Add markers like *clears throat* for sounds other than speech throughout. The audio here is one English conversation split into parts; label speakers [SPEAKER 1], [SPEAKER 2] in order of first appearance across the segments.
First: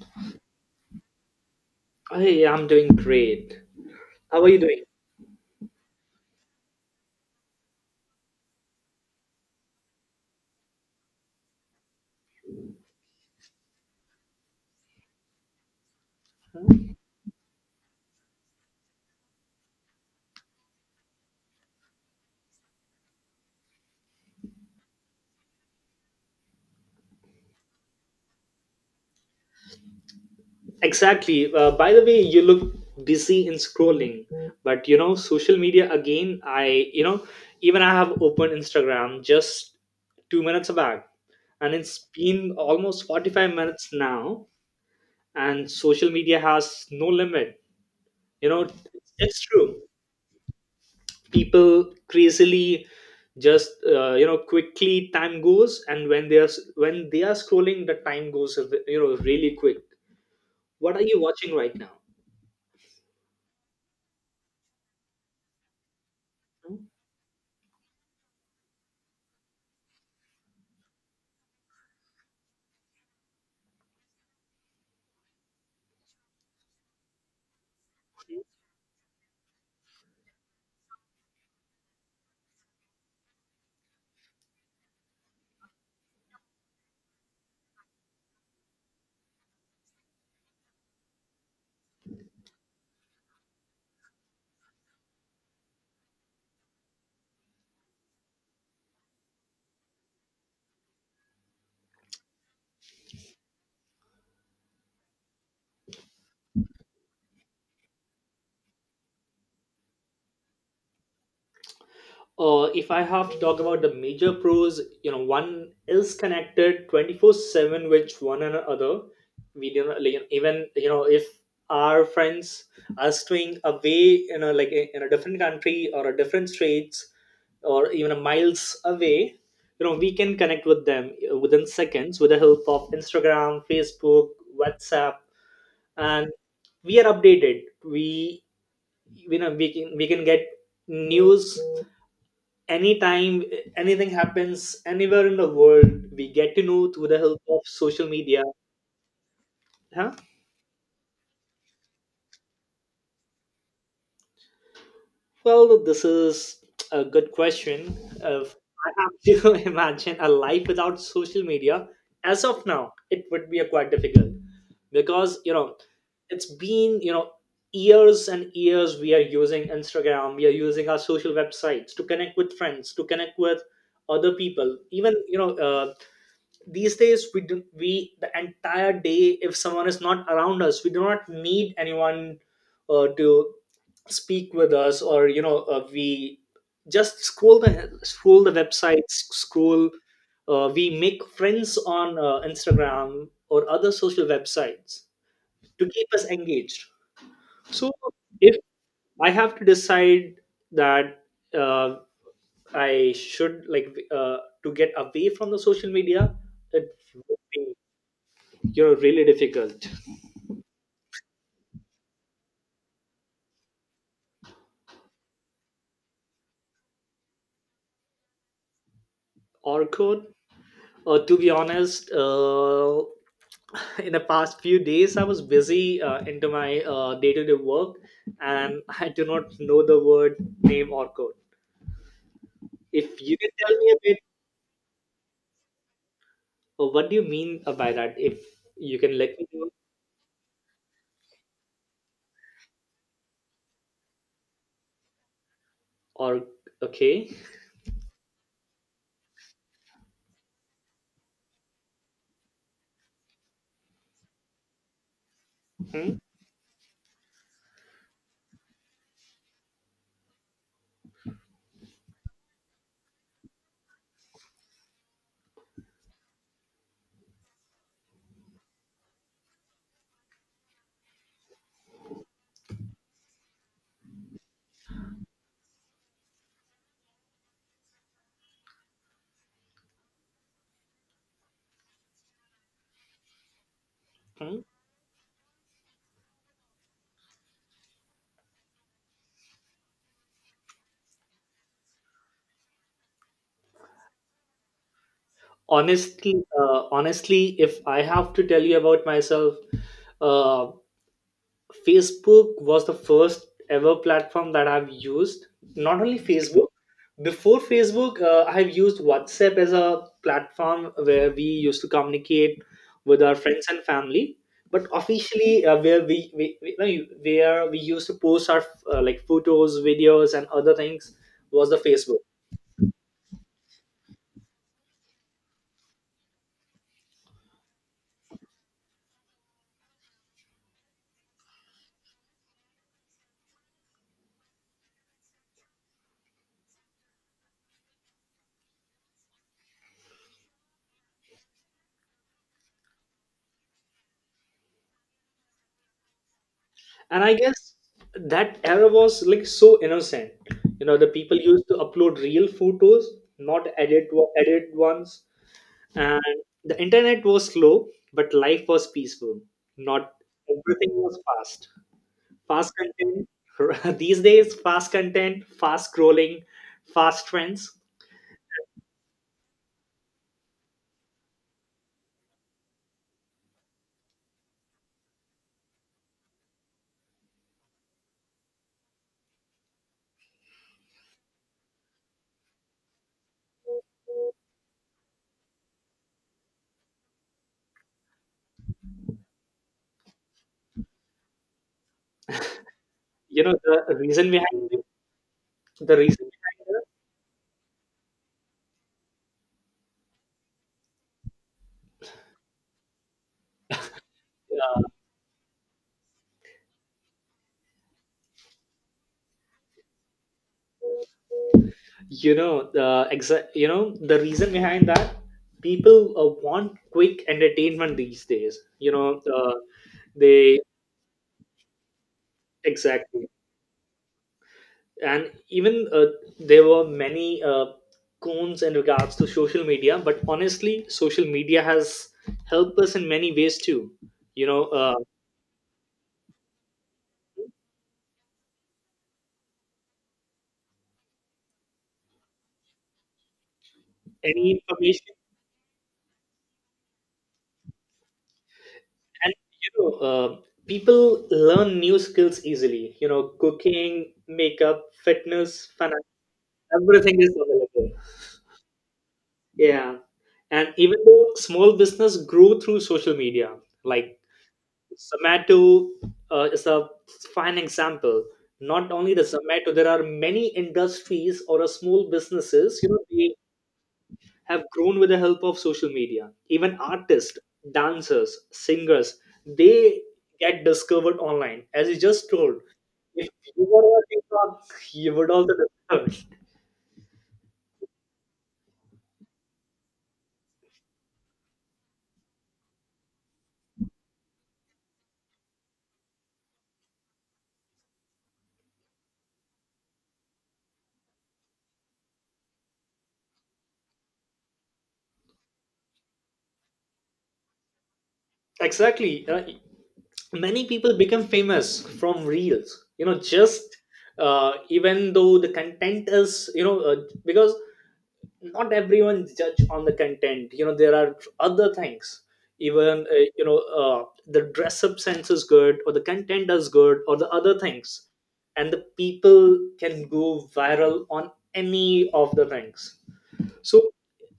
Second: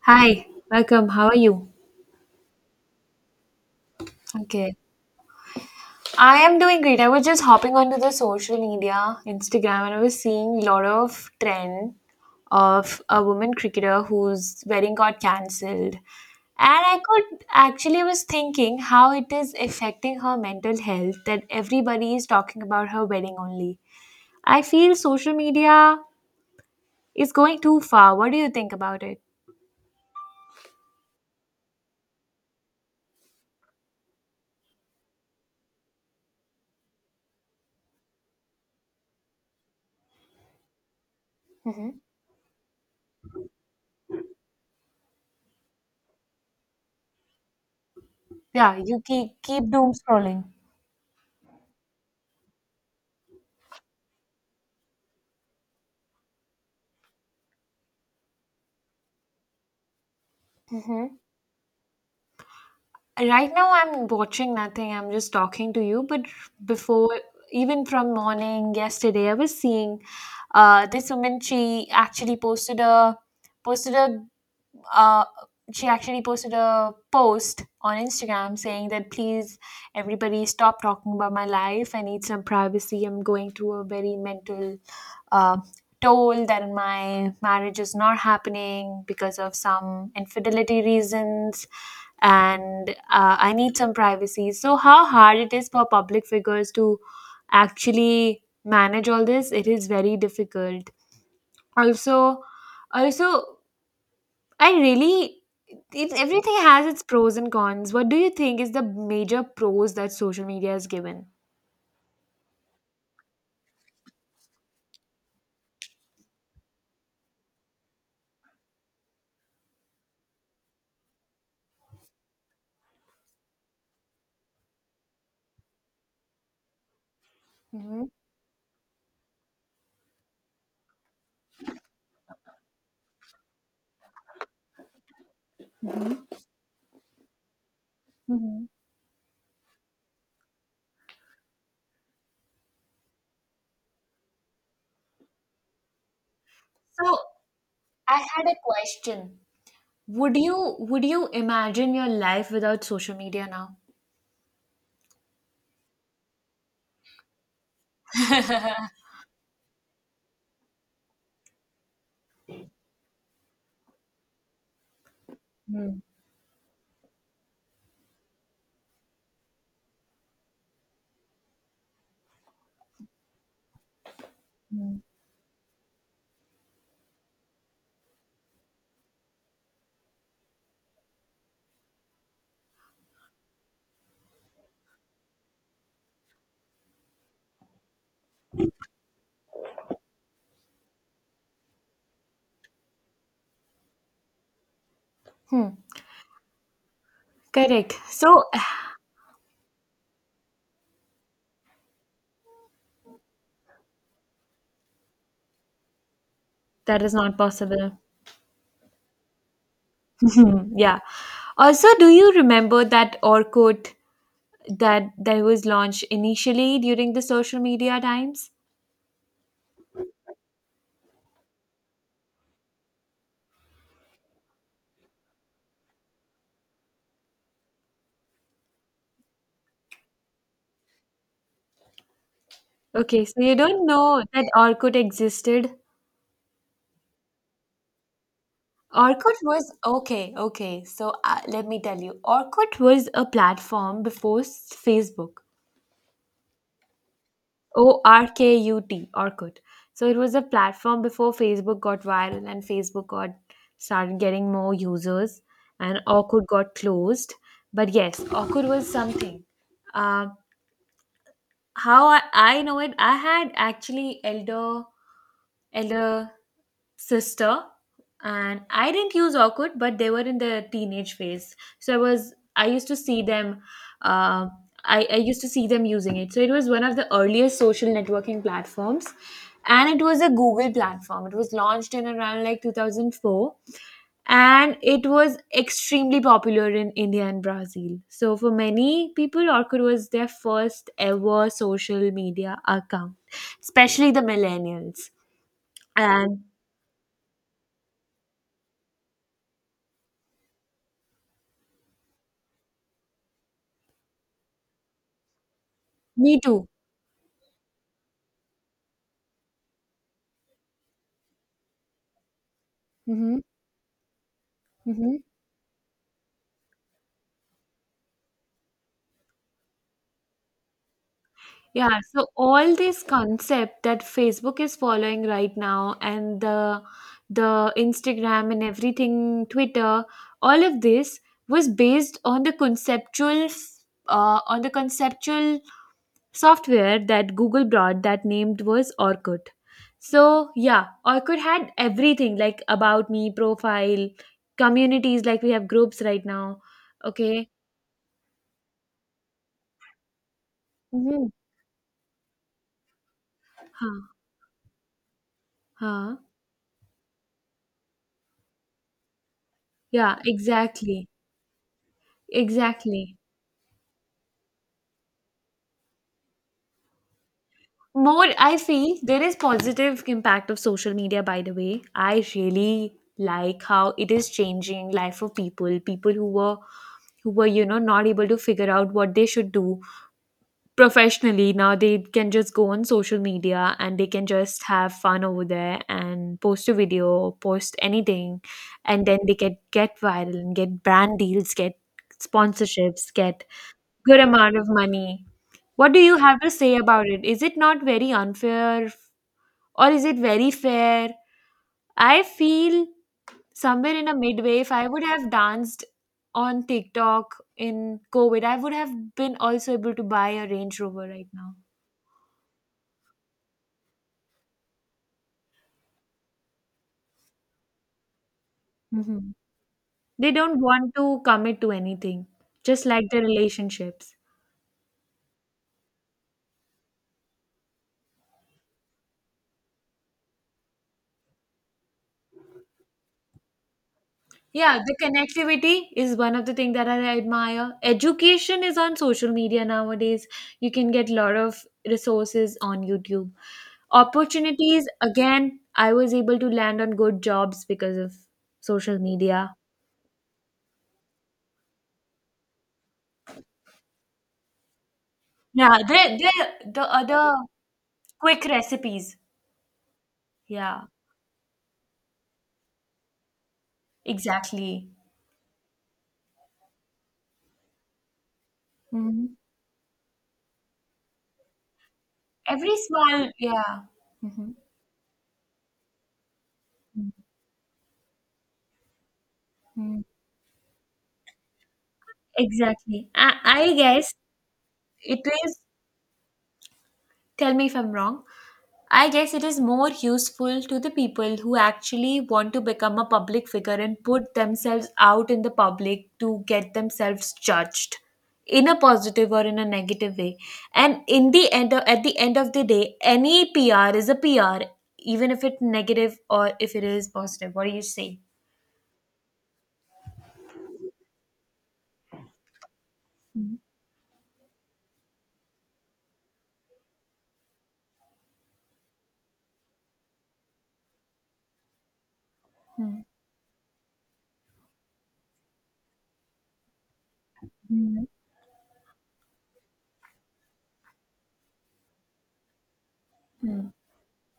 [SPEAKER 1] Hi, welcome. How are you?
[SPEAKER 2] Hey, I'm doing great. How are you
[SPEAKER 1] Okay.
[SPEAKER 2] doing?
[SPEAKER 1] I am doing great. I was just hopping onto the social media, Instagram, and I was seeing a lot of trend of a woman cricketer whose wedding got cancelled. And I could actually was thinking how it is affecting her mental health that everybody is talking about her wedding only. I feel social media is going too far. What do you think about it?
[SPEAKER 2] Exactly. By the way, you look busy in scrolling, but you know, social media again. Even I have opened Instagram just two minutes back, and
[SPEAKER 1] Hmm
[SPEAKER 2] it's been almost 45 minutes now. And social media has no limit. You know,
[SPEAKER 1] Yeah, you
[SPEAKER 2] it's
[SPEAKER 1] keep
[SPEAKER 2] true.
[SPEAKER 1] doom scrolling.
[SPEAKER 2] People crazily just quickly time goes and when they are scrolling the time goes, you know, really quick. What are you
[SPEAKER 1] Hmm
[SPEAKER 2] watching right now?
[SPEAKER 1] Right now, I'm watching nothing. I'm just talking to you. But before, even from morning yesterday, I was seeing this woman. She actually posted a posted a uh, she actually posted a post on Instagram saying that please everybody stop talking about my life. I need some privacy. I'm going through a very mental uh, toll that my marriage is not happening because of some infidelity reasons and I need some privacy. So how hard it is for public figures to actually manage all this. It is very difficult. Also also I really, it, everything has its pros and cons. What do you think is the major pros that social media has given?
[SPEAKER 2] If I have to talk about the major pros, you know, one is connected 24/7 with one another. We do not, like, even you know, if our friends are staying away, you know, like in a different country or a different states or
[SPEAKER 1] Hmm.
[SPEAKER 2] even a miles away, you know, we can connect with them within seconds with the help of Instagram, Facebook, WhatsApp, and we are updated. We,
[SPEAKER 1] hmm
[SPEAKER 2] you know, we can get news anytime. Anything happens anywhere in the world, we get to know through the
[SPEAKER 1] So
[SPEAKER 2] help of social
[SPEAKER 1] I
[SPEAKER 2] media.
[SPEAKER 1] had a question.
[SPEAKER 2] Huh.
[SPEAKER 1] Would you imagine your life without social media now?
[SPEAKER 2] Well, this is a good question. If I have to *laughs* imagine a life without social media, as of now, it would be a quite difficult because you know
[SPEAKER 1] Mm-hmm.
[SPEAKER 2] it's been, you know, years and years we are using Instagram, we are using our social websites to connect with friends, to connect with other people. Even these days we the entire day, if someone is not around us, we do not need anyone to speak with us, or we just scroll the websites, scroll, we make friends on instagram or other social websites to keep us engaged. So
[SPEAKER 1] Correct. So
[SPEAKER 2] if
[SPEAKER 1] *sighs*
[SPEAKER 2] I have to decide that, uh, I should like to get away from the social media, it
[SPEAKER 1] that is not
[SPEAKER 2] would be,
[SPEAKER 1] possible.
[SPEAKER 2] you know, really difficult.
[SPEAKER 1] Mhm. *laughs* yeah. Also, do you remember that Orkut that was launched initially during the social media times?
[SPEAKER 2] Or code. To be honest, *laughs* in the past few days I was busy into my day-to-day work, and I do not know the word name or code. If
[SPEAKER 1] Okay, so
[SPEAKER 2] you can
[SPEAKER 1] you
[SPEAKER 2] tell
[SPEAKER 1] don't
[SPEAKER 2] me a bit
[SPEAKER 1] know that Orkut existed.
[SPEAKER 2] what do you mean by that, if you can
[SPEAKER 1] Orkut
[SPEAKER 2] let me know.
[SPEAKER 1] was okay, okay. So let me tell you, Orkut was a platform before Facebook.
[SPEAKER 2] Or okay.
[SPEAKER 1] Orkut, Orkut. So it was a platform before Facebook got viral and Facebook got started getting more users, and
[SPEAKER 2] Hmm,
[SPEAKER 1] Orkut got closed. But yes, Orkut was something. Uh, how I know it, I had actually elder sister, and I didn't use Orkut, but they were in their teenage phase, so I used to see them uh, I used to see them using it. So it was one of the earliest social networking platforms, and it was a Google platform. It was launched in around like 2004,
[SPEAKER 2] hmm.
[SPEAKER 1] and it was extremely popular in India and Brazil. So for many people Orkut was their first ever social media account, especially the millennials.
[SPEAKER 2] Honestly,
[SPEAKER 1] And
[SPEAKER 2] if I have to tell you about myself, uh, Facebook was the first ever platform that I've used. Not only
[SPEAKER 1] Me too.
[SPEAKER 2] Facebook, before Facebook, I've used WhatsApp as a platform where we used to communicate with our
[SPEAKER 1] Mhm.
[SPEAKER 2] friends and family. But
[SPEAKER 1] Mhm.
[SPEAKER 2] officially, where we no, you- where we used to post our like photos, videos, and other things was the
[SPEAKER 1] Yeah,
[SPEAKER 2] Facebook.
[SPEAKER 1] so all this concept that Facebook is following right now and the Instagram and everything, Twitter, all of this was based on the conceptual software that Google brought, that named was Orkut. So yeah, Orkut had everything like about me, profile, communities like we have groups right now.
[SPEAKER 2] And I
[SPEAKER 1] Okay.
[SPEAKER 2] guess that era was like so innocent. You know, the
[SPEAKER 1] Mhm.
[SPEAKER 2] people used to upload real photos, not edit
[SPEAKER 1] Huh.
[SPEAKER 2] edit ones,
[SPEAKER 1] Huh.
[SPEAKER 2] and the internet was slow but life was peaceful. Not
[SPEAKER 1] Yeah,
[SPEAKER 2] everything
[SPEAKER 1] exactly.
[SPEAKER 2] was fast. Fast
[SPEAKER 1] Exactly.
[SPEAKER 2] content. *laughs* These days fast content, fast scrolling, fast trends.
[SPEAKER 1] More, I feel there is positive impact of social media, by the way. I really like how it is changing life of people, people who were, you know, not able to figure out what they should do professionally. Now they can just go on social media and they can just have fun over there and post a video, post anything, and then they get viral and get brand deals, get sponsorships,
[SPEAKER 2] You
[SPEAKER 1] get
[SPEAKER 2] know the
[SPEAKER 1] good
[SPEAKER 2] reason
[SPEAKER 1] amount of
[SPEAKER 2] behind it,
[SPEAKER 1] money. What
[SPEAKER 2] the
[SPEAKER 1] do
[SPEAKER 2] reason
[SPEAKER 1] you have to say
[SPEAKER 2] behind
[SPEAKER 1] about it? Is it not very unfair or is it very fair? I feel somewhere in a midway,
[SPEAKER 2] it,
[SPEAKER 1] if I would have danced on TikTok in COVID, I would have been also able to buy a Range Rover right now.
[SPEAKER 2] you know the you know the reason behind that, people want quick entertainment these days, you know.
[SPEAKER 1] Mhm.
[SPEAKER 2] uh,
[SPEAKER 1] They
[SPEAKER 2] they
[SPEAKER 1] don't want to commit to anything, just like the
[SPEAKER 2] exactly.
[SPEAKER 1] relationships.
[SPEAKER 2] And even there were many cones in regards to social media, but honestly social media has helped us in many ways too, you know.
[SPEAKER 1] Yeah,
[SPEAKER 2] uh,
[SPEAKER 1] the connectivity is one of the things that I admire. Education is on social media nowadays. You can get a lot of resources on YouTube.
[SPEAKER 2] any
[SPEAKER 1] Opportunities,
[SPEAKER 2] information.
[SPEAKER 1] again, I was able to land on good jobs because of social
[SPEAKER 2] And
[SPEAKER 1] media.
[SPEAKER 2] you know, people learn new skills easily, you know, cooking, makeup, fitness,
[SPEAKER 1] Yeah,
[SPEAKER 2] finance,
[SPEAKER 1] they the
[SPEAKER 2] everything is
[SPEAKER 1] other
[SPEAKER 2] available.
[SPEAKER 1] quick recipes.
[SPEAKER 2] Yeah. And
[SPEAKER 1] Yeah,
[SPEAKER 2] even though small business grew through social media, like
[SPEAKER 1] exactly.
[SPEAKER 2] Zomato is a fine example. Not only the
[SPEAKER 1] hmm
[SPEAKER 2] Zomato, there are many industries or a small
[SPEAKER 1] Every
[SPEAKER 2] businesses, you know,
[SPEAKER 1] small,
[SPEAKER 2] they
[SPEAKER 1] yeah. hmm
[SPEAKER 2] have grown with the help of social media. Even artists, dancers, singers, they
[SPEAKER 1] Mhm.
[SPEAKER 2] get discovered online. As you just told,
[SPEAKER 1] Exactly.
[SPEAKER 2] if
[SPEAKER 1] I,
[SPEAKER 2] you
[SPEAKER 1] I
[SPEAKER 2] were on
[SPEAKER 1] guess
[SPEAKER 2] TikTok, you
[SPEAKER 1] it
[SPEAKER 2] would also
[SPEAKER 1] is.
[SPEAKER 2] discovered. *laughs*
[SPEAKER 1] Tell me if I'm wrong. I guess it is more useful to the people who actually want to become a public figure and put themselves out in the public to get themselves judged in a positive or in a negative way. And in the end, at the end of the day, any PR is a PR, even if it's negative or if it is positive. What do you say?
[SPEAKER 2] Exactly. Many people become famous from reels. You know, just even though the content is, you know, because not everyone judge on the content, you know, there are other things.
[SPEAKER 1] Hmm.
[SPEAKER 2] Even the dress up sense is good or the content is good or the other
[SPEAKER 1] Hmm.
[SPEAKER 2] things, and the people can go viral on any of the things.
[SPEAKER 1] Hmm.
[SPEAKER 2] So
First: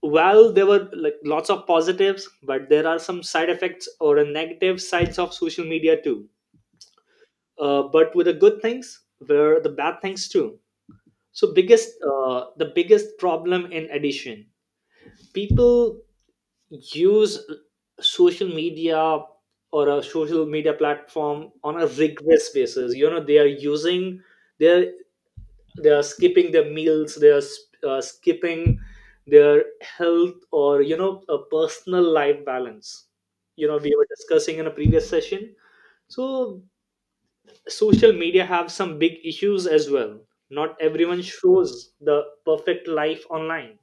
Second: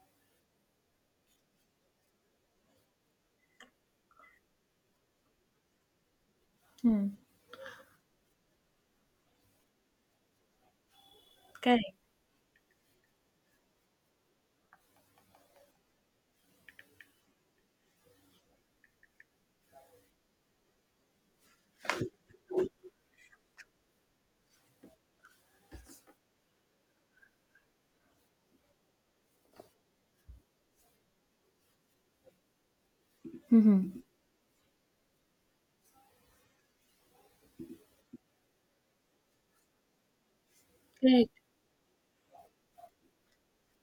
[SPEAKER 2] while there were like lots of positives, but there are some side effects or a negative sides of social media too.
[SPEAKER 1] Hmm.
[SPEAKER 2] But with the good things were the bad things too. So biggest,
[SPEAKER 1] Correct.
[SPEAKER 2] the biggest problem in addition, people use social media or a social media platform on a rigorous basis, you know, they are using, they're, they are skipping their meals, they are skipping their health or you know a personal life balance. You know,
[SPEAKER 1] Hmm
[SPEAKER 2] we were discussing in a previous session. So social media have some big issues as well. Not everyone
[SPEAKER 1] Correct.
[SPEAKER 2] shows the perfect life online.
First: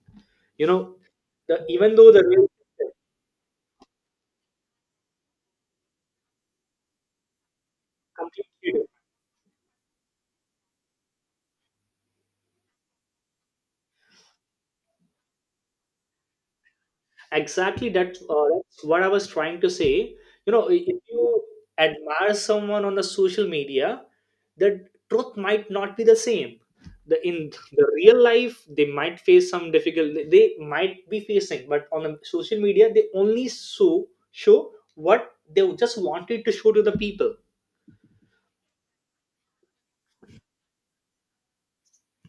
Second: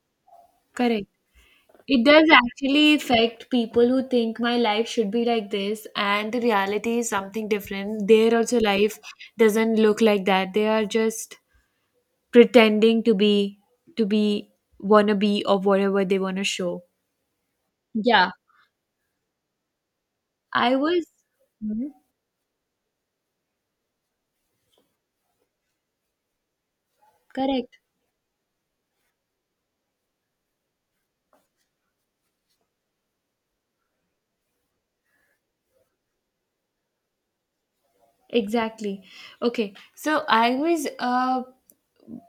[SPEAKER 2] You know,
[SPEAKER 1] Correct.
[SPEAKER 2] the, even
[SPEAKER 1] It
[SPEAKER 2] though the
[SPEAKER 1] does
[SPEAKER 2] real
[SPEAKER 1] actually affect people who think my life should be like this, and the reality is something different. Their also
[SPEAKER 2] completely,
[SPEAKER 1] life doesn't look like that. They are just pretending to be wanna be or whatever they wanna show.
[SPEAKER 2] exactly that,
[SPEAKER 1] Yeah,
[SPEAKER 2] that's what I was trying to say. You know,
[SPEAKER 1] I
[SPEAKER 2] I- if
[SPEAKER 1] was.
[SPEAKER 2] you
[SPEAKER 1] Mhm.
[SPEAKER 2] admire someone on the social media, the truth might not be the same. The in
[SPEAKER 1] Correct.
[SPEAKER 2] the real life they might face some difficult they might be facing, but on the social media they only show what they just wanted to show to the people.
[SPEAKER 1] Exactly. Okay, so I was uh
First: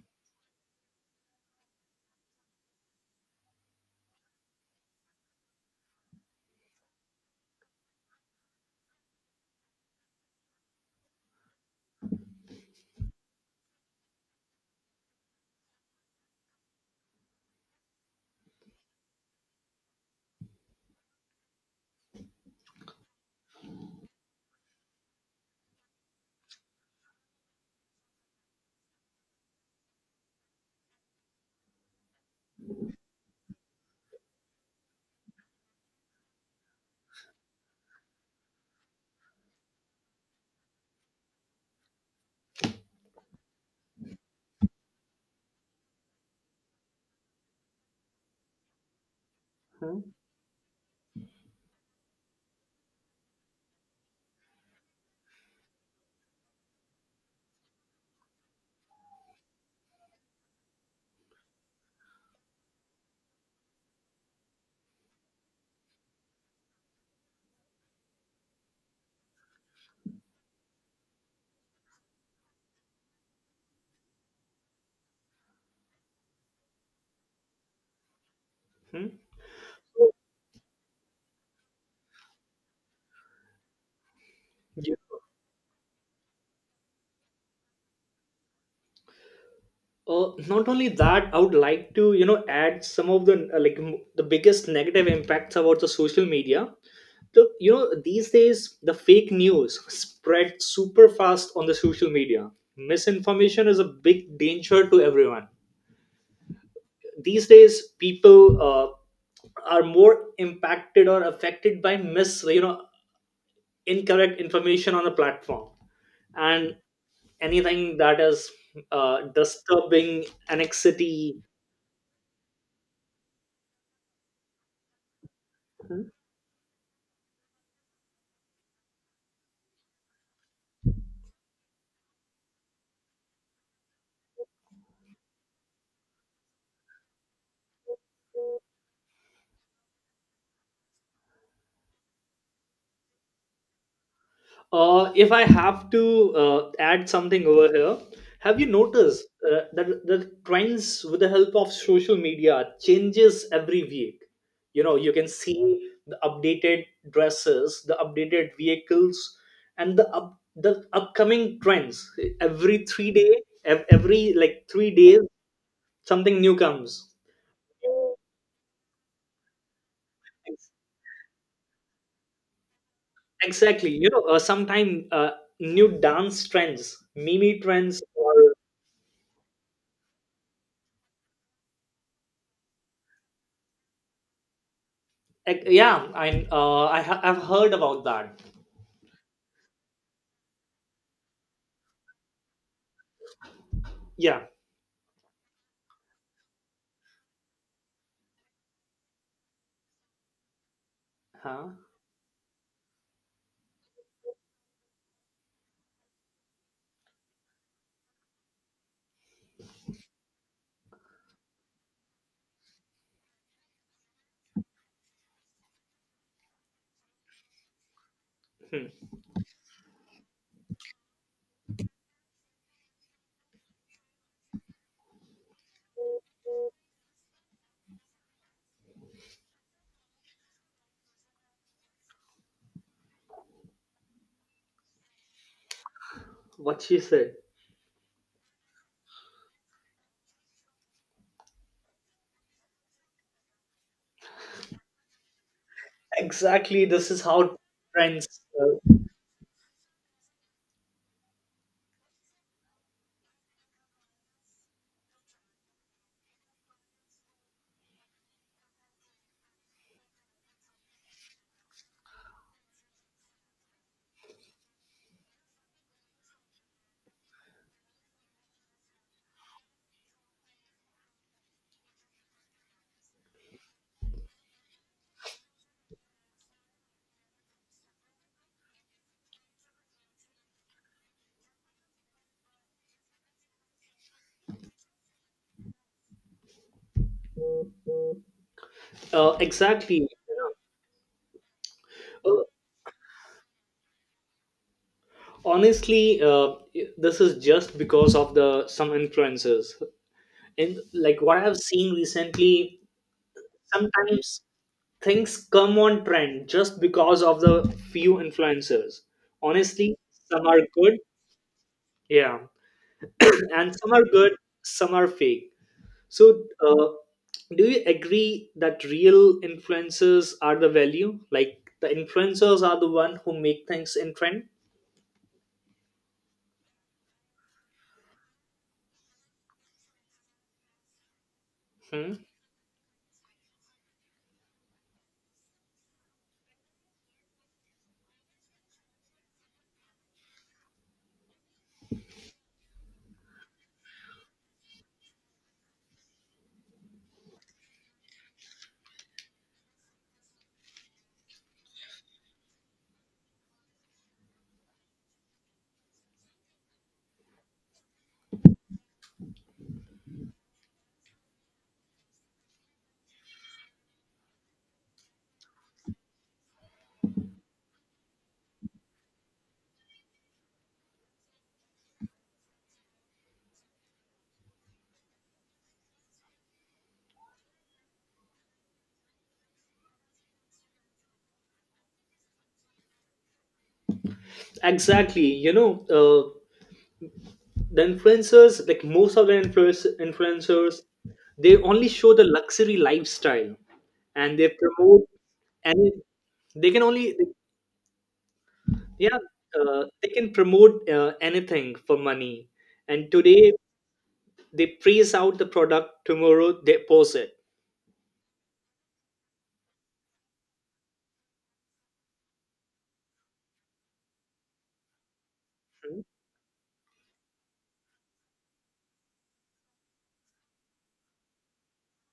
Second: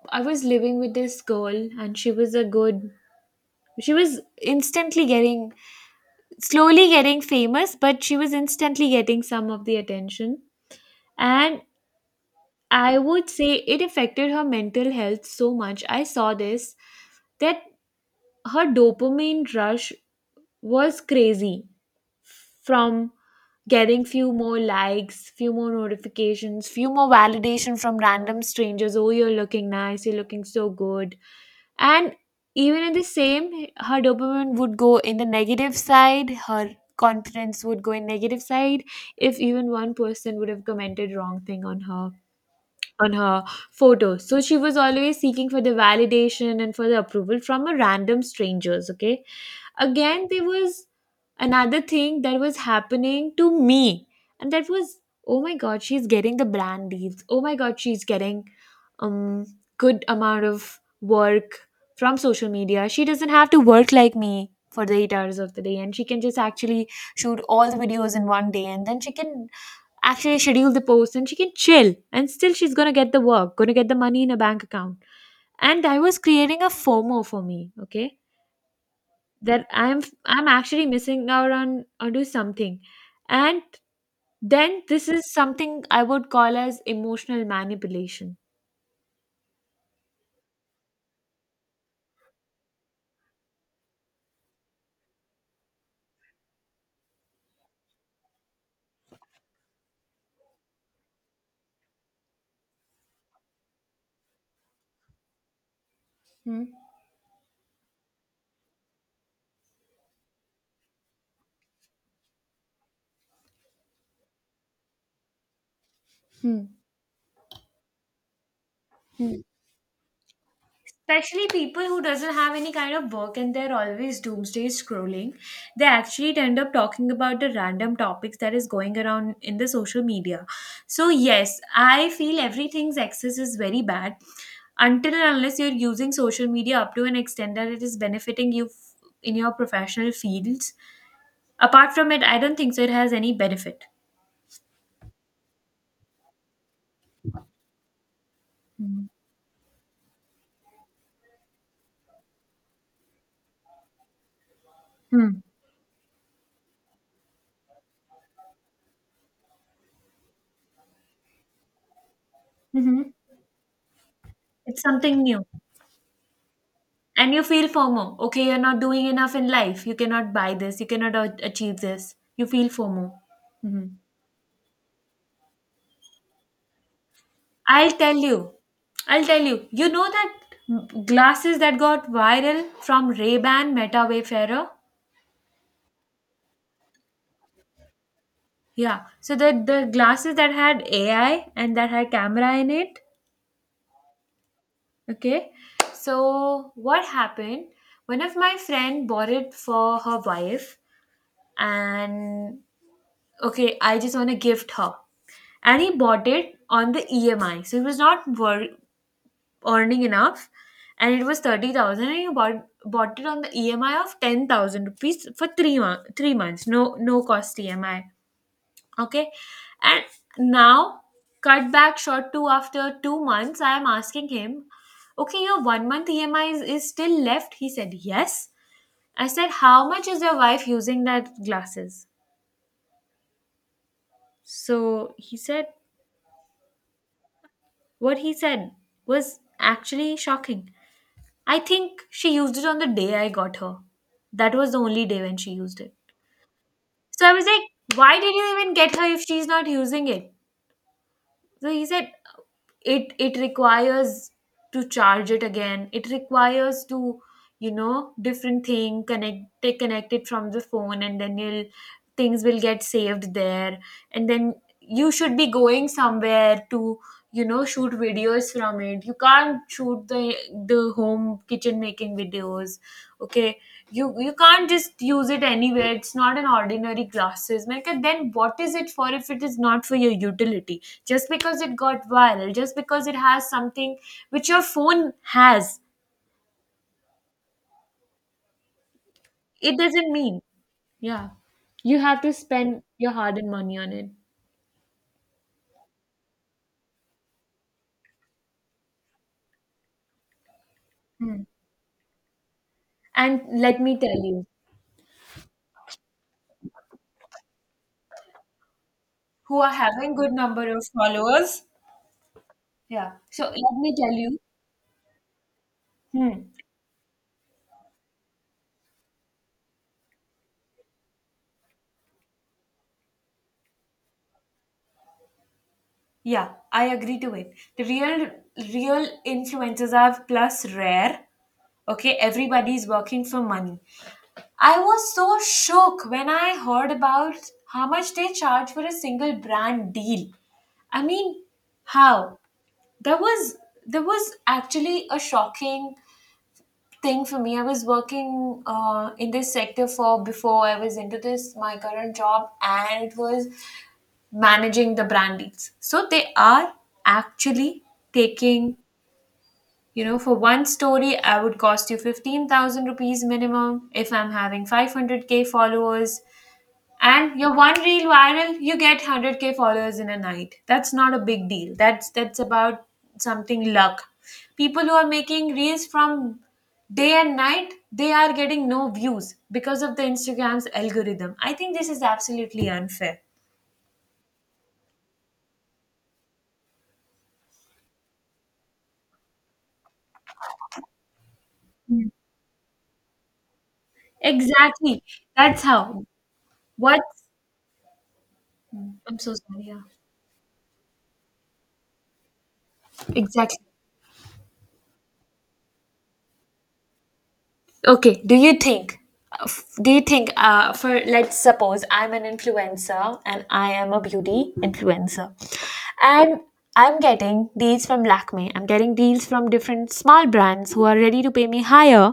[SPEAKER 1] I was living with this girl, and she was a good. She was instantly getting slowly getting famous, but she was instantly getting some of the attention. And I would say it affected her mental health so much. I saw this that her dopamine rush was crazy from getting few more likes, few more notifications, few more validation from random strangers. Oh, you're looking nice. You're looking so good. And even in the same, her dopamine would go in the negative side. Her confidence would go in negative side if even one person would have commented wrong thing on her photos. So she was always seeking for the validation and for the approval from a random strangers. Okay.
[SPEAKER 2] Hmm?
[SPEAKER 1] Again, there was another thing that was happening to me. And that was, oh my God, she's getting the brand deals. Oh my God, she's getting um good amount of work from social media. She doesn't have to work like me for the 8 hours of the day, and she can just actually shoot all the videos in one day, and then she can actually schedule the post and she can chill, and still she's gonna get the work, gonna get the money in a bank account. And I was creating a FOMO for me. Okay,
[SPEAKER 2] Hmm?
[SPEAKER 1] that i'm
[SPEAKER 2] So,
[SPEAKER 1] i'm actually missing out on onto something. And then
[SPEAKER 2] yeah.
[SPEAKER 1] this is something I would call as emotional manipulation.
[SPEAKER 2] Not only that, I would like to you know add some of the the biggest negative impacts about the social media. The you know these days the fake news spread super fast on the social media. Misinformation is a big danger to everyone.
[SPEAKER 1] Hmm.
[SPEAKER 2] These days, people are more impacted or affected by mis, you know, incorrect information on a platform, and anything that is
[SPEAKER 1] Hmm.
[SPEAKER 2] disturbing anxiety.
[SPEAKER 1] Especially people who doesn't have any kind of work and they're always doomsday scrolling, they actually end up talking about the random topics that is going around in the social media. So yes, I feel everything's excess is very bad until and unless you're using social media up to an extent that it is benefiting you in your professional fields. Apart from it, I don't think so it has any benefit.
[SPEAKER 2] If I have to add something over here, have you
[SPEAKER 1] Mhm.
[SPEAKER 2] noticed that the trends with the help of social media changes every week? You know, you can
[SPEAKER 1] Hmm.
[SPEAKER 2] see the updated dresses, the updated vehicles, and the up, the upcoming trends every three
[SPEAKER 1] Mm-hmm.
[SPEAKER 2] day, every like
[SPEAKER 1] It's
[SPEAKER 2] 3 days,
[SPEAKER 1] something new.
[SPEAKER 2] something new comes.
[SPEAKER 1] And you feel FOMO. Okay, you're not doing enough in life. You cannot buy
[SPEAKER 2] Ex-
[SPEAKER 1] this. You cannot achieve this. You feel FOMO.
[SPEAKER 2] Exactly.
[SPEAKER 1] Mhm.
[SPEAKER 2] You know, sometimes new dance trends, mimi
[SPEAKER 1] I'll
[SPEAKER 2] trends.
[SPEAKER 1] tell you. I'll tell you. You know that glasses that got viral from Ray-Ban, Meta Wayfarer?
[SPEAKER 2] Like, yeah, I I've heard about that.
[SPEAKER 1] Yeah. So the glasses that had AI and that had camera in it.
[SPEAKER 2] Yeah.
[SPEAKER 1] Okay. So what happened? One of my friend bought it for her wife
[SPEAKER 2] Huh?
[SPEAKER 1] and okay, I just want to gift her. And he bought it on the EMI. So he was not earning enough, and it was 30,000, and he bought it on the EMI of 10,000 rupees for 3 months. 3 months, no cost EMI.
[SPEAKER 2] Hmm.
[SPEAKER 1] Okay, and now cut back short to after 2 months. I am asking him, okay, your 1 month EMI is still left. He said yes. I said, how much is your wife using that glasses? So he said,
[SPEAKER 2] What she said.
[SPEAKER 1] what he said was actually shocking. I think she used it on the day I got her. That was the only day when she used it.
[SPEAKER 2] Exactly. This is
[SPEAKER 1] So I was
[SPEAKER 2] how
[SPEAKER 1] like, why
[SPEAKER 2] trends.
[SPEAKER 1] did you even
[SPEAKER 2] Uh,
[SPEAKER 1] get her if she's not using it? So he said, it requires to charge it again. It requires to, you know, different thing connect, they connect it from the phone, and then you'll things will get saved there. And then you should be going somewhere to, you know, shoot videos from it. You can't shoot the home kitchen making videos. Okay, you can't just use it anywhere. It's not an ordinary glasses. Like, then what is it for if it is not for your utility? Just because it got viral, just because it has something which your phone has, it
[SPEAKER 2] exactly. Yeah.
[SPEAKER 1] doesn't mean yeah you have to
[SPEAKER 2] Uh,
[SPEAKER 1] spend your hard-earned money on it.
[SPEAKER 2] honestly, this is just because of the some influences and like what
[SPEAKER 1] Hmm.
[SPEAKER 2] I've seen recently.
[SPEAKER 1] And let me tell
[SPEAKER 2] Sometimes
[SPEAKER 1] you
[SPEAKER 2] things come on trend just because of the few influencers.
[SPEAKER 1] who are
[SPEAKER 2] Honestly,
[SPEAKER 1] having good
[SPEAKER 2] some are
[SPEAKER 1] number of
[SPEAKER 2] good.
[SPEAKER 1] followers.
[SPEAKER 2] Yeah,
[SPEAKER 1] Yeah,
[SPEAKER 2] *coughs*
[SPEAKER 1] so
[SPEAKER 2] *clears throat* and
[SPEAKER 1] let
[SPEAKER 2] some
[SPEAKER 1] me
[SPEAKER 2] are
[SPEAKER 1] tell
[SPEAKER 2] good.
[SPEAKER 1] you.
[SPEAKER 2] Some are fake.
[SPEAKER 1] Hmm.
[SPEAKER 2] So, do you agree that real influencers are the value? Like the influencers are the one who make things in trend.
[SPEAKER 1] Yeah, I agree to it. The real influencers are plus rare.
[SPEAKER 2] Hmm.
[SPEAKER 1] Okay, everybody's working for money. I was so shook when I heard about how much they charge for a single brand deal. I mean, how- that was that was actually a shocking thing for me. I was working in this sector for before I was into this my current job, and it was managing the brand deals. So they are actually taking, for one story, I would cost you 15,000 rupees minimum. If I'm having 500k followers and your one reel viral, you get 100k followers in a night. That's not a big deal. That's about something luck. People who are making reels from day and night, they are getting no views because of the Instagram's algorithm. I think this is absolutely unfair.
[SPEAKER 2] Exactly. You know, the influencers, like most of the influencers, they only show the luxury lifestyle, and they
[SPEAKER 1] Exactly.
[SPEAKER 2] promote
[SPEAKER 1] That's
[SPEAKER 2] any.
[SPEAKER 1] how.
[SPEAKER 2] They can
[SPEAKER 1] What?
[SPEAKER 2] only, yeah,
[SPEAKER 1] I'm so sorry. Yeah.
[SPEAKER 2] they can promote anything for money. And today
[SPEAKER 1] Exactly.
[SPEAKER 2] they praise out the product. Tomorrow they post it.
[SPEAKER 1] Okay, do you think? Do you think? For let's suppose I'm an influencer and I am a beauty influencer, and I'm getting deals from Lakme. I'm getting deals from different small brands who are ready to pay me higher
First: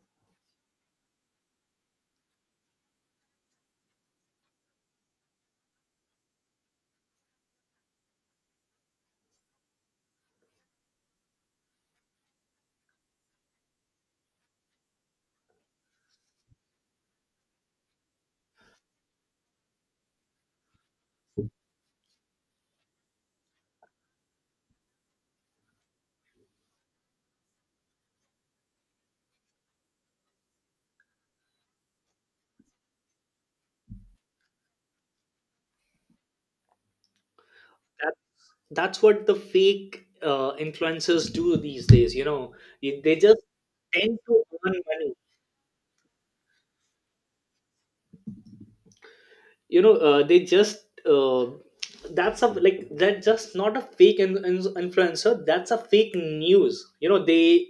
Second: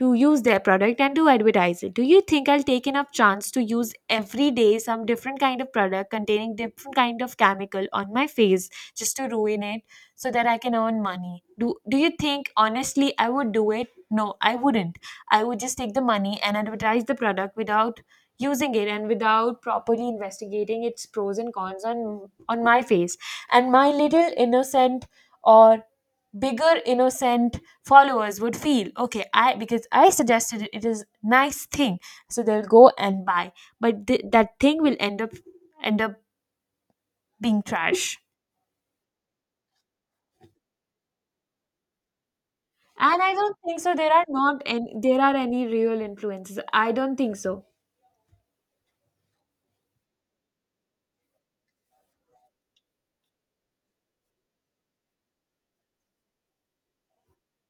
[SPEAKER 1] to use their product and to advertise it. Do you think I'll take enough chance to use every day some different kind of product containing different kind of chemical on my face just to ruin it so that I can earn money? Do you think, honestly, I would do it? No, I wouldn't. I would just take the money and advertise the product without using it and without properly investigating its pros and cons on my face, and my little innocent or bigger innocent followers would feel okay, I- because I suggested it, it is nice thing. So they'll go and buy, but that thing will end up being
[SPEAKER 2] Hmm.
[SPEAKER 1] trash.
[SPEAKER 2] That's what the fake influencers do these days, you know. Y- they
[SPEAKER 1] And I
[SPEAKER 2] just
[SPEAKER 1] don't think so there
[SPEAKER 2] tend
[SPEAKER 1] are
[SPEAKER 2] to
[SPEAKER 1] not
[SPEAKER 2] earn
[SPEAKER 1] any,
[SPEAKER 2] money.
[SPEAKER 1] there are any real influences. I don't think so.
[SPEAKER 2] You know, they just that's a like that's just not a fake influencer, that's a fake news, you know. They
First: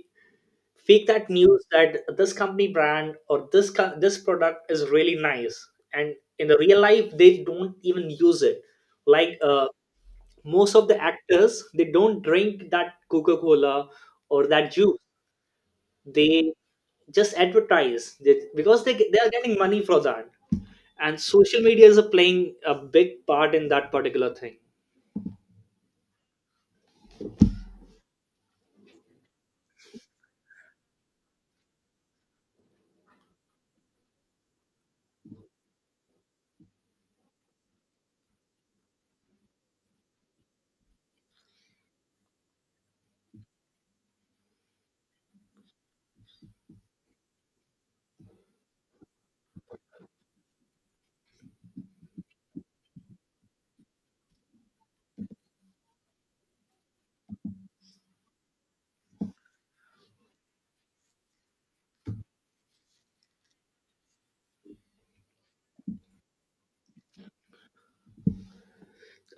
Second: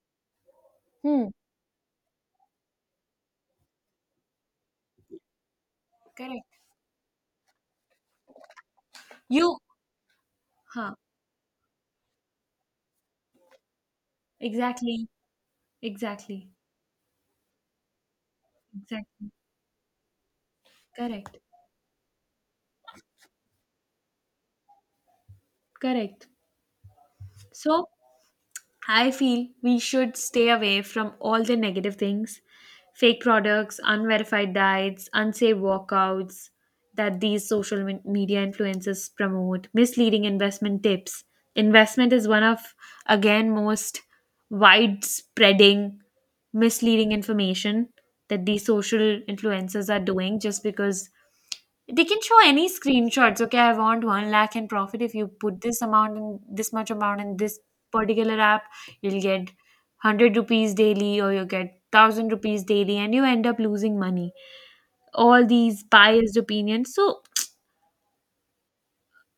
[SPEAKER 2] fake that
[SPEAKER 1] Hmm.
[SPEAKER 2] news that this company brand or this this product is really nice, and in the
[SPEAKER 1] Correct.
[SPEAKER 2] real life they don't even use it. Like,
[SPEAKER 1] You.
[SPEAKER 2] most of
[SPEAKER 1] Huh.
[SPEAKER 2] the actors they don't drink that coca-cola or that juice.
[SPEAKER 1] Exactly. Exactly.
[SPEAKER 2] They just advertise they, because they are
[SPEAKER 1] Exactly.
[SPEAKER 2] getting money for that, and
[SPEAKER 1] Correct.
[SPEAKER 2] social media is playing a big part in that particular thing.
[SPEAKER 1] Correct. So I feel we should stay away from all the negative things: fake products, unverified diets, unsafe workouts that these media influencers promote, misleading investment tips. Investment is one of, again, most widespreading misleading information that these social influencers are doing just because they can show any screenshots. Okay, I want one lakh in profit. If you put this amount in, this much amount in this particular app, you'll get 100 rupees daily, or you get 1,000 rupees daily, and you end up losing money. All these biased opinions. So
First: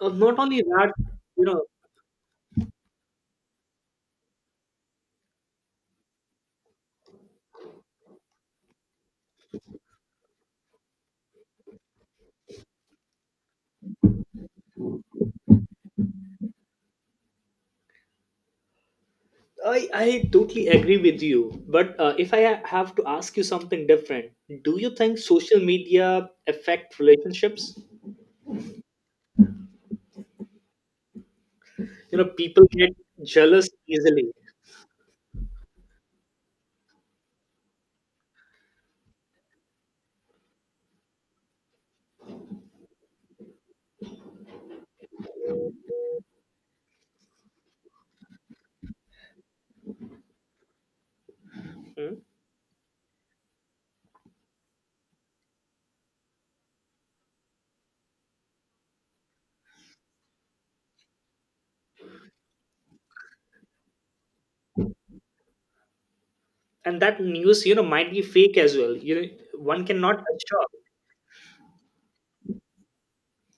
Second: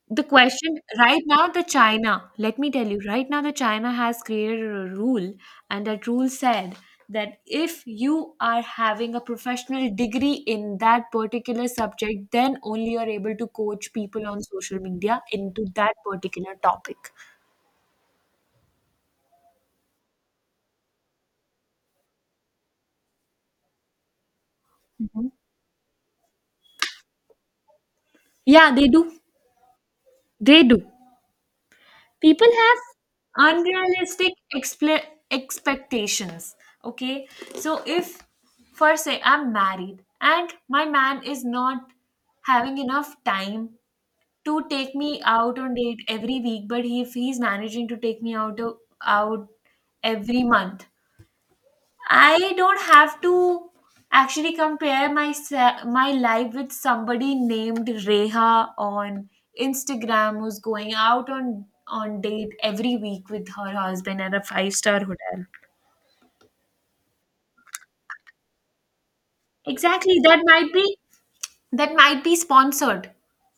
[SPEAKER 2] uh,
[SPEAKER 1] the
[SPEAKER 2] not only
[SPEAKER 1] question
[SPEAKER 2] that,
[SPEAKER 1] right
[SPEAKER 2] you
[SPEAKER 1] now,
[SPEAKER 2] know,
[SPEAKER 1] the China, let me tell you, right now, the China has created a rule, and that rule said that if you are having a professional degree in that particular subject, then only you're able to coach people on social media into that particular topic.
[SPEAKER 2] I totally agree with you, but if I have to ask you something different, do you think
[SPEAKER 1] Mhm.
[SPEAKER 2] social media affect relationships?
[SPEAKER 1] Yeah, they do. They do.
[SPEAKER 2] You know,
[SPEAKER 1] People
[SPEAKER 2] people
[SPEAKER 1] have
[SPEAKER 2] get jealous easily.
[SPEAKER 1] unrealistic expectations. Okay, so if, for say I'm married and my man is not having enough time to take me out on date every week, but if he's managing to take me out out every month,
[SPEAKER 2] Hmm?
[SPEAKER 1] I don't have to actually compare my life with somebody named Reha on Instagram who's going out on date every week with her husband at a five-star hotel.
[SPEAKER 2] And that news, you know, might be fake as well, you know. One
[SPEAKER 1] Exactly,
[SPEAKER 2] cannot
[SPEAKER 1] that
[SPEAKER 2] assure.
[SPEAKER 1] might be that might be sponsored,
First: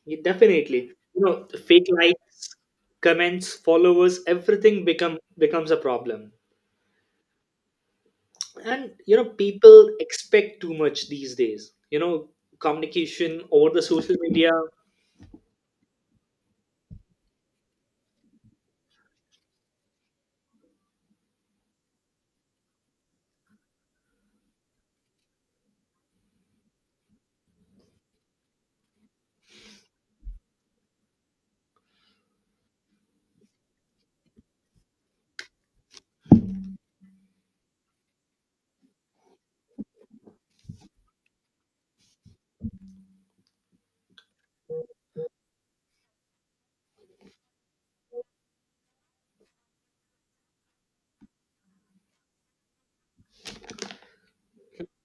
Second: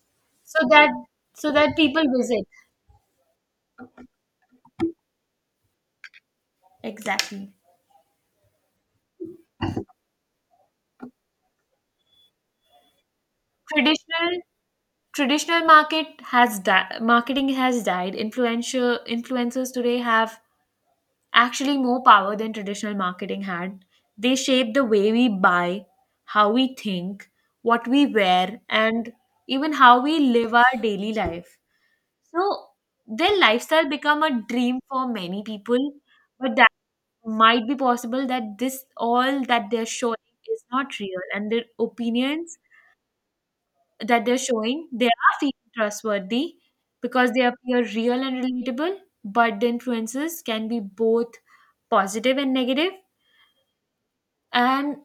[SPEAKER 2] Yeah,
[SPEAKER 1] so that
[SPEAKER 2] definitely. You know,
[SPEAKER 1] so that
[SPEAKER 2] fake
[SPEAKER 1] people visit.
[SPEAKER 2] likes, comments, followers, everything becomes a problem.
[SPEAKER 1] Exactly.
[SPEAKER 2] And you know, people expect too much these days. You know, communication over the social
[SPEAKER 1] Traditional
[SPEAKER 2] media.
[SPEAKER 1] traditional marketing has died. Influential influencers today have actually more power than traditional marketing had. They shape the way we buy, how we think, what we wear, and even how we live our daily life. So their lifestyle become a dream for many people, but that might be possible that this all that they're showing is not real, and their opinions that they're showing, they are feeling trustworthy because they appear real and relatable. But the influences can be both positive and negative, and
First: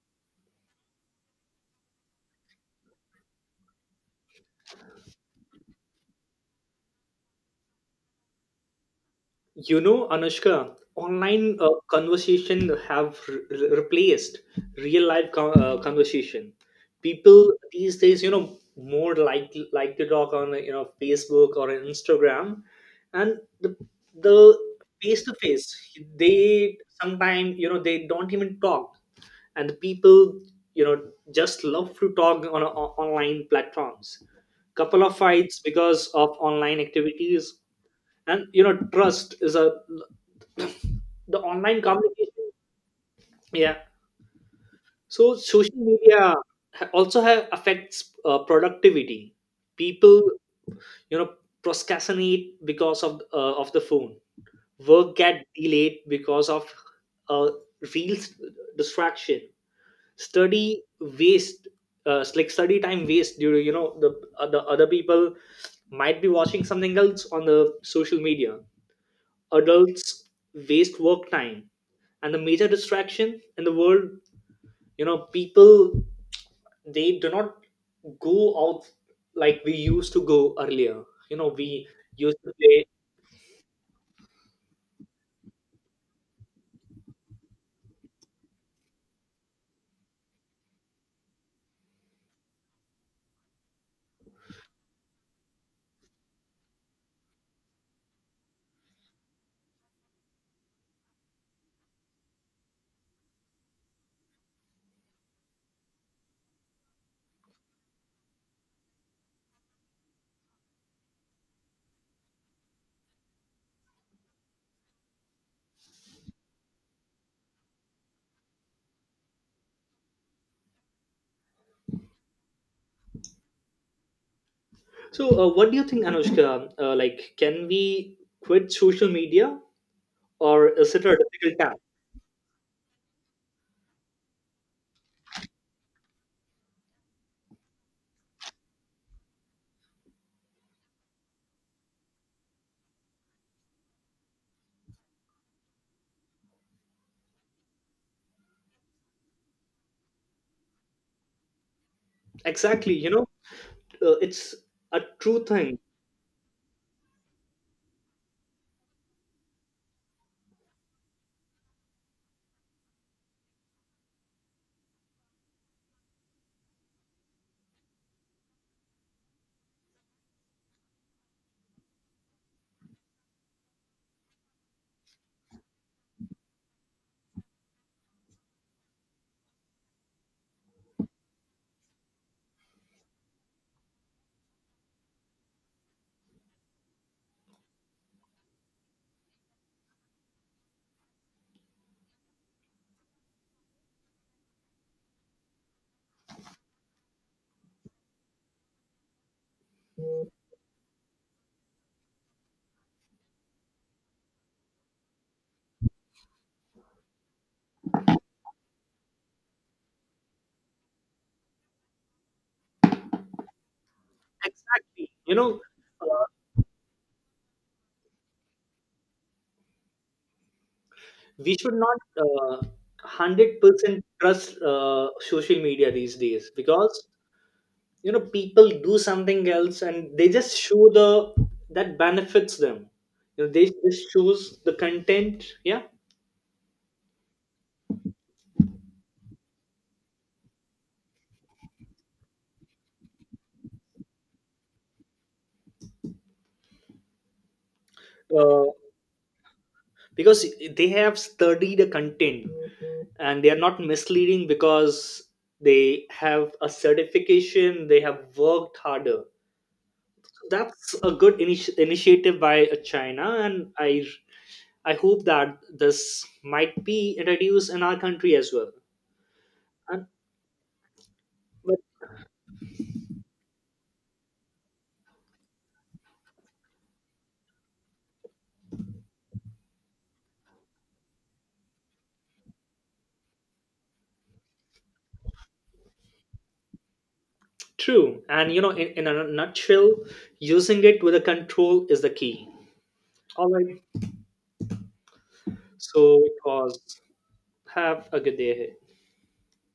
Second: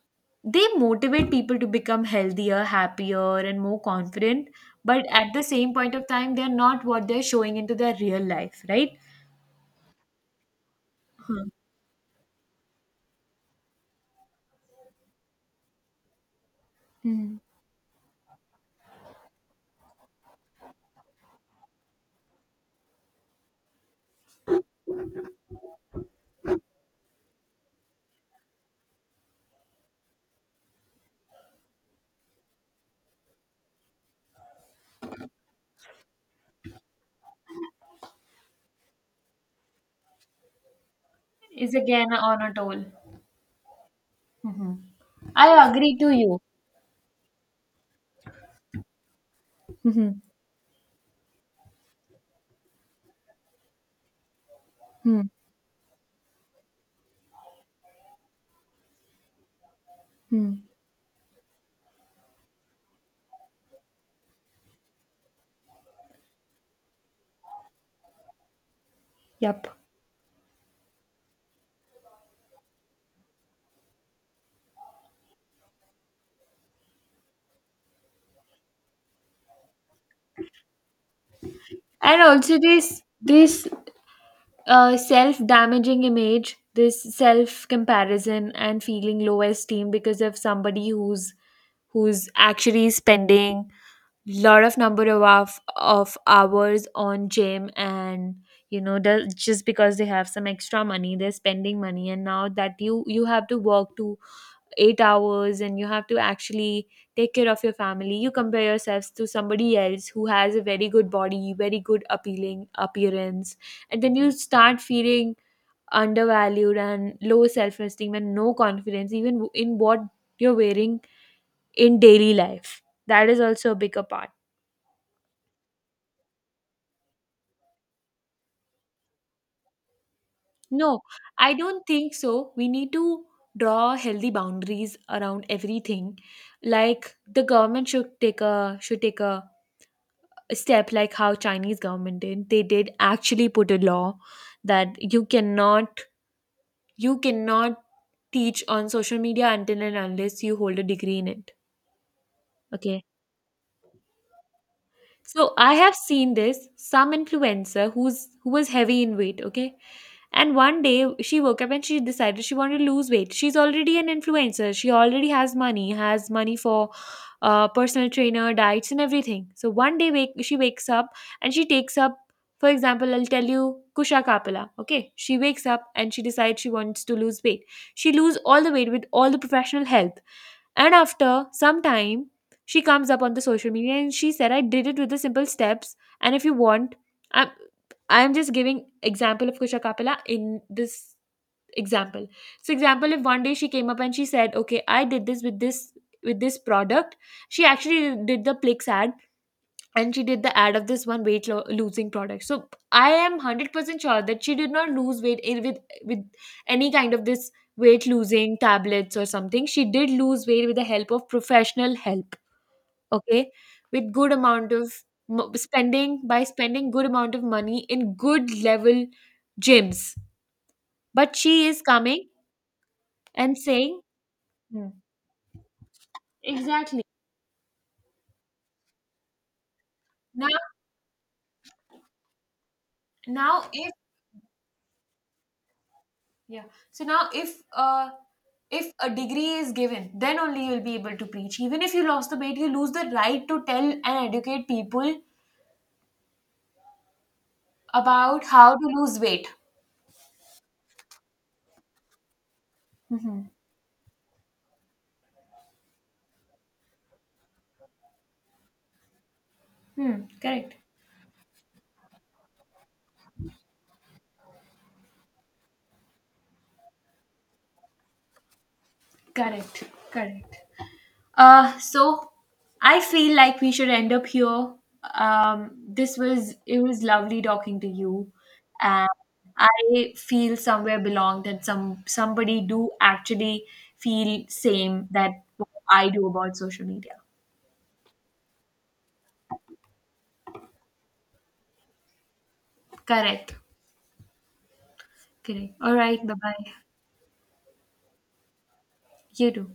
[SPEAKER 1] they motivate people to become healthier, happier, and more confident. But at the same point of time, they're not what they're showing into their real life, right?
[SPEAKER 2] You know, Anushka,
[SPEAKER 1] Mhm.
[SPEAKER 2] online conversation have replaced real life conversation.
[SPEAKER 1] Mhm.
[SPEAKER 2] People these days, you know, more like to talk on, you know, Facebook or on Instagram, and the face to face they sometimes, you know, they don't even talk, and the people, you know, just love to talk on online platforms. Couple of fights because of online activities, and you know trust is a, the
[SPEAKER 1] Is
[SPEAKER 2] online
[SPEAKER 1] again on
[SPEAKER 2] communication,
[SPEAKER 1] a toll.
[SPEAKER 2] yeah.
[SPEAKER 1] Mhm.
[SPEAKER 2] So
[SPEAKER 1] I
[SPEAKER 2] social
[SPEAKER 1] agree to
[SPEAKER 2] media
[SPEAKER 1] you.
[SPEAKER 2] also have affects productivity. People,
[SPEAKER 1] Mhm.
[SPEAKER 2] you know, procrastinate because of the phone, work
[SPEAKER 1] Mhm.
[SPEAKER 2] get delayed because of uh, real distraction,
[SPEAKER 1] Mhm.
[SPEAKER 2] study waste, like study time waste due to, you know, the other people might be watching something else on the social media.
[SPEAKER 1] Yep.
[SPEAKER 2] Adults waste work time, and the major distraction in the world, you know, people they do not go out like we used to go earlier. You know, we
[SPEAKER 1] And
[SPEAKER 2] used to
[SPEAKER 1] also
[SPEAKER 2] play.
[SPEAKER 1] this self-damaging image, this self-comparison, and feeling low esteem because of somebody who's actually spending lot of number of hours on gym, and you know the, just because they have some extra money they're spending money. And now that you have to work to 8 hours, and you have to actually take care of your family. You compare yourselves to somebody else who has a very good body, very good appealing appearance, and then you start feeling undervalued and low self esteem and no confidence even in what you're wearing in daily life. That is also a bigger part.
[SPEAKER 2] So what do you think, Anushka, like can we quit social media or is
[SPEAKER 1] No,
[SPEAKER 2] it a
[SPEAKER 1] I
[SPEAKER 2] difficult task?
[SPEAKER 1] don't think so. We need to draw healthy boundaries around everything. Like the government should take a step like how Chinese government did. They did actually put a law that you cannot teach on social media until and unless you hold a degree in it.
[SPEAKER 2] Exactly,
[SPEAKER 1] Okay.
[SPEAKER 2] you know. It's a true
[SPEAKER 1] So I
[SPEAKER 2] thing.
[SPEAKER 1] have seen this, some influencer who was heavy in weight, okay? And one day she woke up and she decided she wanted to lose weight. She's already an influencer. She already has money for personal trainer, diets, and everything. So one day she wakes up and she takes up, for example, I'll tell you Kusha Kapila. Okay, she wakes up and she decides she wants to lose weight. She lose all the weight with all the professional help. And after some time, she comes up on the social media and she said, I did it with the simple steps. And if you want, I'm I'm just giving example of Kusha Kapila in this example. So example, if one day she came up and she said, okay, I did this with this product. She actually did the Plix ad, and she did the ad of this one losing product, so I am 100% sure that she did not lose weight with any kind of this weight losing tablets or something. She did lose weight with the help of professional help. Okay, with good amount of
[SPEAKER 2] Exactly, you know,
[SPEAKER 1] spending,
[SPEAKER 2] uh,
[SPEAKER 1] by spending good amount of money in good level gyms. But
[SPEAKER 2] we
[SPEAKER 1] she
[SPEAKER 2] should
[SPEAKER 1] is
[SPEAKER 2] not,
[SPEAKER 1] coming and saying.
[SPEAKER 2] 100% trust
[SPEAKER 1] Hmm.
[SPEAKER 2] social media these days,
[SPEAKER 1] Exactly.
[SPEAKER 2] because you know people do something else and they
[SPEAKER 1] now
[SPEAKER 2] just show the that benefits them, you know, they
[SPEAKER 1] now
[SPEAKER 2] just choose the content. Yeah,
[SPEAKER 1] Yeah. So now, if a degree is given, then only you'll be able to preach. Even if you lost the weight, you lose the right to tell and educate people about
[SPEAKER 2] uh,
[SPEAKER 1] how to lose weight.
[SPEAKER 2] because they have studied the content,
[SPEAKER 1] Mm-hmm.
[SPEAKER 2] and they are not misleading because they have a certification, they have worked harder.
[SPEAKER 1] Hmm. Correct.
[SPEAKER 2] That's a good initiative by China, and I hope that this might be introduced in our country as well.
[SPEAKER 1] Correct.
[SPEAKER 2] And
[SPEAKER 1] Correct. Uh,
[SPEAKER 2] but
[SPEAKER 1] so I feel like we should end up here. This was It was lovely talking to you, and I feel somewhere belonged, and somebody do actually feel same that what I do about social media.
[SPEAKER 2] true, and you know, in a nutshell, using it with a control is the key. All
[SPEAKER 1] Correct.
[SPEAKER 2] right.
[SPEAKER 1] Correct. All
[SPEAKER 2] So
[SPEAKER 1] right. Bye
[SPEAKER 2] it
[SPEAKER 1] bye.
[SPEAKER 2] was. Have a good day ahead.
[SPEAKER 1] You too.